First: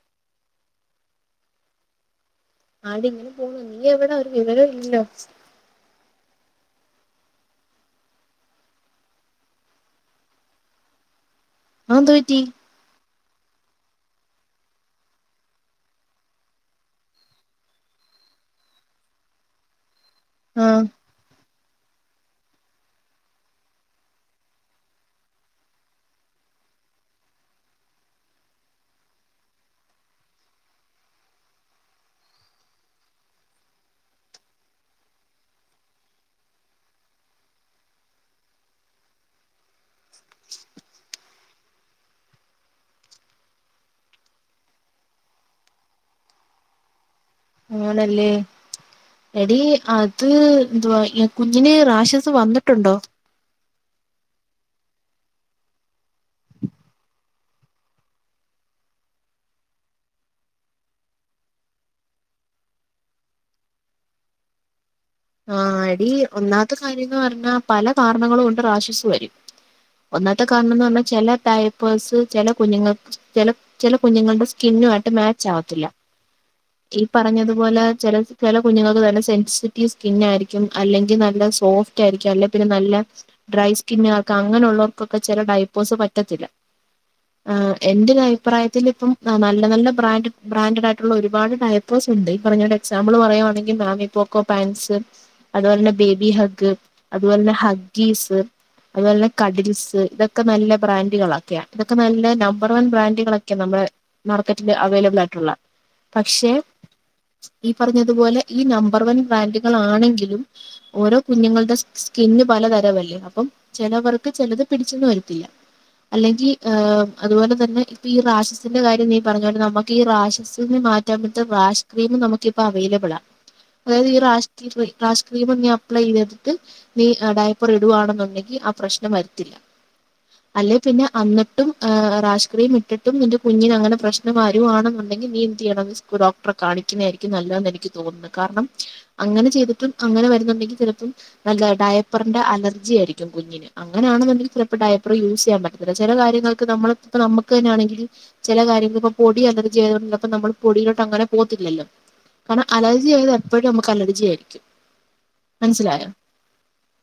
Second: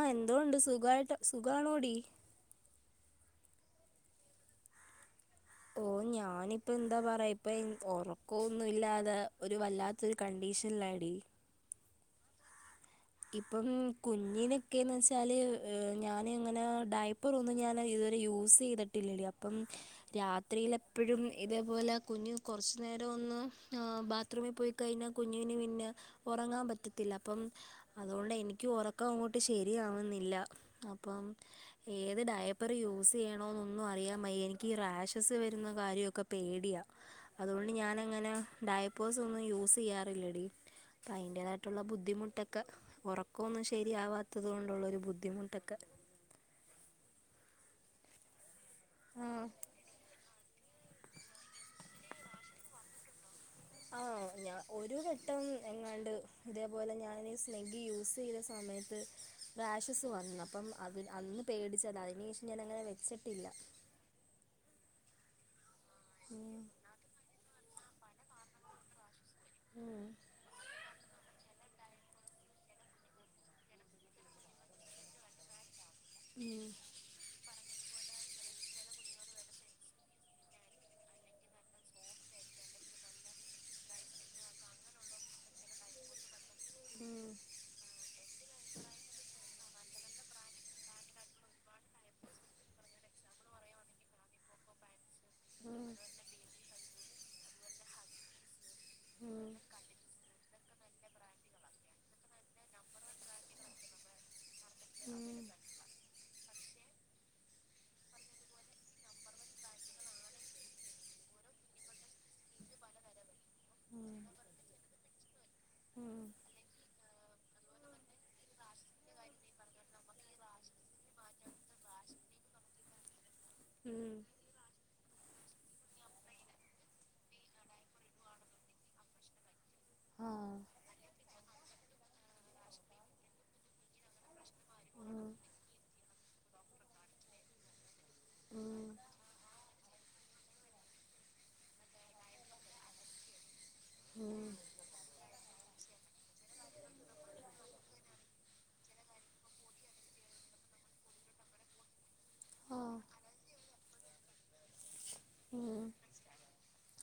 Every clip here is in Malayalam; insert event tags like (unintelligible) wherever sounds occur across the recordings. ആ എന്തോണ്ട് സുഖായിട്ട് സുഖാണോടി? ആടി. ഇങ്ങനെ പോണു നീ എവിടെ ഒരു വിവരം ഇല്ലോ? ഓ ഞാ ഞാനിപ്പ എന്താ പറയാ ഇപ്പൊ ഒറക്കൊന്നും ഇല്ലാതെ ഒരു വല്ലാത്തരു കണ്ടീഷൻല്ലാടി. ആന്തോറ്റി? ഇപ്പം കുഞ്ഞിനൊക്കെന്ന് വെച്ചാല് ഞാന് ങ്ങനെ ഡൈപ്പർ ഒന്നും ഞാൻ യൂസെ യ്തിട്ടില്ലടി അപ്പം രാത്രിൽ ആഹ് എപ്പോഴും ഇത് അതു വല്ല കുഞ്ഞ് കെർച് നേരം, ഒന്ന് ബത്റൂമി പോയി കഴിഞ്ഞാൽ കുഞ്ഞിന് പിന്നെ ഒറങ്ങാ പറ്റത്തില്ല അപ്പം അതുകൊണ്ട് എനിക്ക് ഉറക്കം അങ്ങോട്ട് ശരിയാവുന്നില്ല. അപ്പം ഏത് ഡയപ്പർ യൂ യൂസെയ്യണൊ ഒന്നും അറിയാംവെയ്യ എനിക്ക് റാശസ് വരുന്ന കാര്യോക്കെ പേടിയാ അതുകൊണ്ട് ഞാ ഞാനങ്ങനെ ഡയ്പേഴ്സൊന്നും യൂസെയ്യാറില്ലടി അപോഅയിന്റെതായിട്ടുള്ള ബുദ്ധിമുട്ടൊ (unintelligible) ഒറക്കോന്നും ശരിയാവാത്തത് കൊണ്ടുള്ള ഒരു ബുദ്ധിമുട്ടൊക്കെ. ആണല്ലേ, ആ എടി അത് എന്തുവാ ഈ കുഞ്ഞിന് റാഷസ് വന്നിട്ട് ണ്ടോ? ആആഹ് ഞാൻ ഒരു, വട്ടം എങ്ങാണ്ട് ഇതേപോലെ ഞാൻീ സ്നിഗ്ഗി യൂസെയ്ത സമയത്ത് റാഷസ് വന്നപ്പം അത്, അന്ന് പേടിച്ചതാ അതിന് ശേഷം ഞാന അങ്ങനെ വെച്ചിട്ടില്ല. (inaudible) ആ എടി ഉം ഒന്നാമത്തെ കാര്യംന്ന് പറഞ്ഞാ പല കാർണങ്ങളും കൊണ്ട് റാഷസ് വരും. ഉം (inaudible) ഒന്നാത്തെ കാരണംന്ന് പറഞ്ഞാ ചെല ടൈയ് പേഴ്സ് ചില കുഞ്ഞുങ്ങൾ ചെല ചെല കുഞ്ഞുങ്ങളുടെ സ്കിന്നു ആയിട്ട് മാച്ച് ആവത്തില്ല. ഉം ഈ പറഞ്ഞതുപോലെ, ചെല കുഞ്ഞുങ്ങൾത് നല്ല സെൻസറ്റീവ്സ് സ്കിന്നാ ആയിരിക്കും അല്ലെങ്കിൽ നല്ല സോഫ്റ്റ് ആയിരിക്കും അല്ലെ പിന്നെ നല്ല ഡ്രൈ സ്കിന്ന ആക്കാം അങ്ങനൊളളാ ചെല ഡെയ്‌പേഴ്സ് പറ്റത്തില്ല. എന്റെരു അഭിപ്രായ ത്തിലിപ്പം ന്ന നല്ല നല്ല ബ്രാഡ് ബ്രാഡ്ട് ആയിട്ടുള്ള ഒരുപാട് ഡൈപ്പേഴ്സ് ഉണ്ട്. ഇപ്പറഞ്ഞപോലെ ഒരു എക്സാമ്പിൾ പറയുവാണെങ്കിൽ മാമീ പോക്കോ പാൻറ്സ്. അതുപോലെന്നെ ഉം ബേബി ഹഗ്, അതു പോലെന്നെന്ന ഹഗ്ഗീസ് അതുപോലെന്നെ ഉം കടിൽസ് ഇതൊക്കെ നല്ല ബ്രാന്റുകളൊക്കെയാ ഇതൊക്കെ നല്ല നമ്പർ വൺ ബ്രാന്റുകളൊക്കെ നമ്മളെ (unintelligible) അവൈലബിൾ ഉം ആയിട്ടുള്ള പക്ഷെ ഈ പറഞ്ഞതുപോലെ ഈ നമ്പർ വൺ ബ്രാൻഡ് ആണെങ്കിലും ഓരോ കുഞ്ഞുങ്ങളുടെ സ്കിന്ന് പലതരമല്ലേ അപ്പം ചിലവർക്ക് ചിലത് പിടിച്ചന്നും വരത്തില്ല. ഉം അല്ലെങ്കിൽ ഹ് അതുപോലെ തന്നെ ഇപ്പൊ ഈ രാക്ഷസിന്റെ കാര്യം നീ പറഞ്ഞണ്ട് നമുക്ക് ഈ രാക്ഷസി മാറ്റാ പറ്റ റസ് ക്രീം നമുക്ക്പ്പോ അവൈലബിൾ ആ ഉം ഉം ഉം അതായത്ഈ റ സ് ക്രീമ നീ അപ്ലൈ ചെയ്തിട്ട് നീ ഡൈപ്പർ ഇടുകവാണെന്നുണ്ടെങ്കി ആ പ്രശ്നം വരുത്തില. ആ അല്ലെ പിന്നെ അന്ന (unintelligible) നിന്റെ കുഞ്ഞിനെ അങ്ങനെ പ്രശ്നം ഉം വരുവാണേനുണ്ടെകിൽ നീ എന്ത് ചെയ്യണം ഡോക്ടറെ കാണണം കാണിക്കുന്നായിരിക്കും നല്ലെന്ന് എനിക്ക് തോന്നുന്നു കാരണം ഉം അങ്ങനെ ചെയ്തിട്ടും അങ്ങനെ വരുന്നുണ്ടെങ്കിൽ ചെലപ്പം നല്ല ഡയപ്പറിന്റെ അലർജി ആയിരിക്കും കുഞ്ഞിന് ഉം അങ്ങനാണെങ്കിൽ ചെലപ്പ ഡയ പ്പറ് യൂസ് ചെയ്യൻ പറ്റത്തില്ല ചെല കാര്യങ്ങൾക്ക് നമ്മള ഇപ്പ നമുക്ക് തന്നാണെങ്കിൽ ചെല കാര്യങ്ങള് ഇപ്പൊ പൊടി അലർജി ആയതൊണ്ട് ഇതൊക്കെ നമ്മൾ പൊടിയിലോട്ട് അങ്ങനെ പോത്തില്ലല്ലോ കാരണം ആ അലർജി ആയത് എപ്പോഴും നമ്മ അലർജി ആയിരിക്കും ഉം മനസിലായോ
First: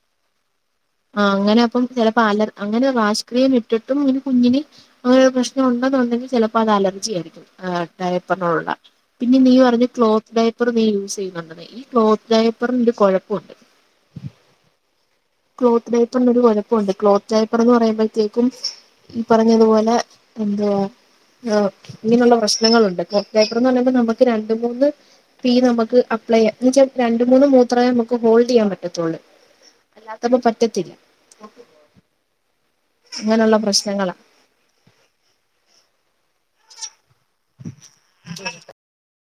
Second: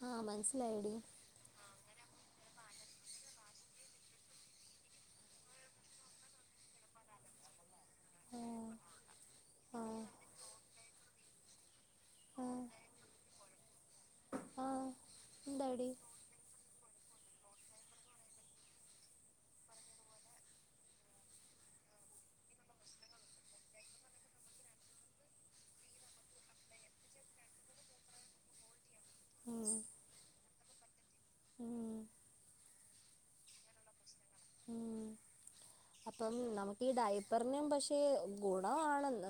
ആ മനസ്സിലായെടി ആ അങ്ങനെ അപ്പം ചെ അപ്പ അലൻ അങ്ങനെ വാഷ് ക്രീം ഇട്ടിട്ടു കുഞ്ഞിന് അങ്ങനെ ഒരു പ്രശ്നം ഉണ്ടെന്നുണ്ടെങ്കിൽ ചെലപ്പോ അത് അലർജിയാ ആ ഡയപ്പറിനൊള്ള പിന്നെ നീ ആ പറഞ്ഞ ക്ലോത്ത് ഡൈപ്പർ നീ യൂസ് ചെയ്യുന്നുണ്ടന്ന് ഈ ക്ലോത്ത് ആ ഡേയപ്പറിന്ഒരു കുഴപ്പൊണ്ട് ആഹ് എന്താടി ക്ലോത്ത് ഡേയപ്പറിനൊരു കൊഴപ്പ പ്പണ്ട് ക്ലോത്ത് ഡയപ്പർ എന്ന് പറയുമ്പഴ്ത്തേക്കും ഈ പറഞ്ഞതുപോലെ എന്ത് വാ ആ ഇങ്ങനെയുള്ള പ്രശ്നങ്ങളുണ്ട് കോ ഡയപ്പർന്ന് പറയുമ്പോ നമുക്ക് രണ്ട് മൂന്ന് ഫീ നമുക്ക് അപ്ലൈ എന്നുവെച്ച രണ്ട് മൂന്ന് മൂത്രമേ നമുക്ക് ഹോൾഡ് ചെയ്യാൻ പറ്റത്തുള്ളൂ ഉം അല്ലാത്തപ്പോ പറ്റത്തില്ല ഉം അങ്ങനെയുള്ള പ്രശ്നങ്ങളാ ഉം അപ്പം നമുക്ക് ഈ ഡയപ്പറിനും പക്ഷേ ഗുണമാണ്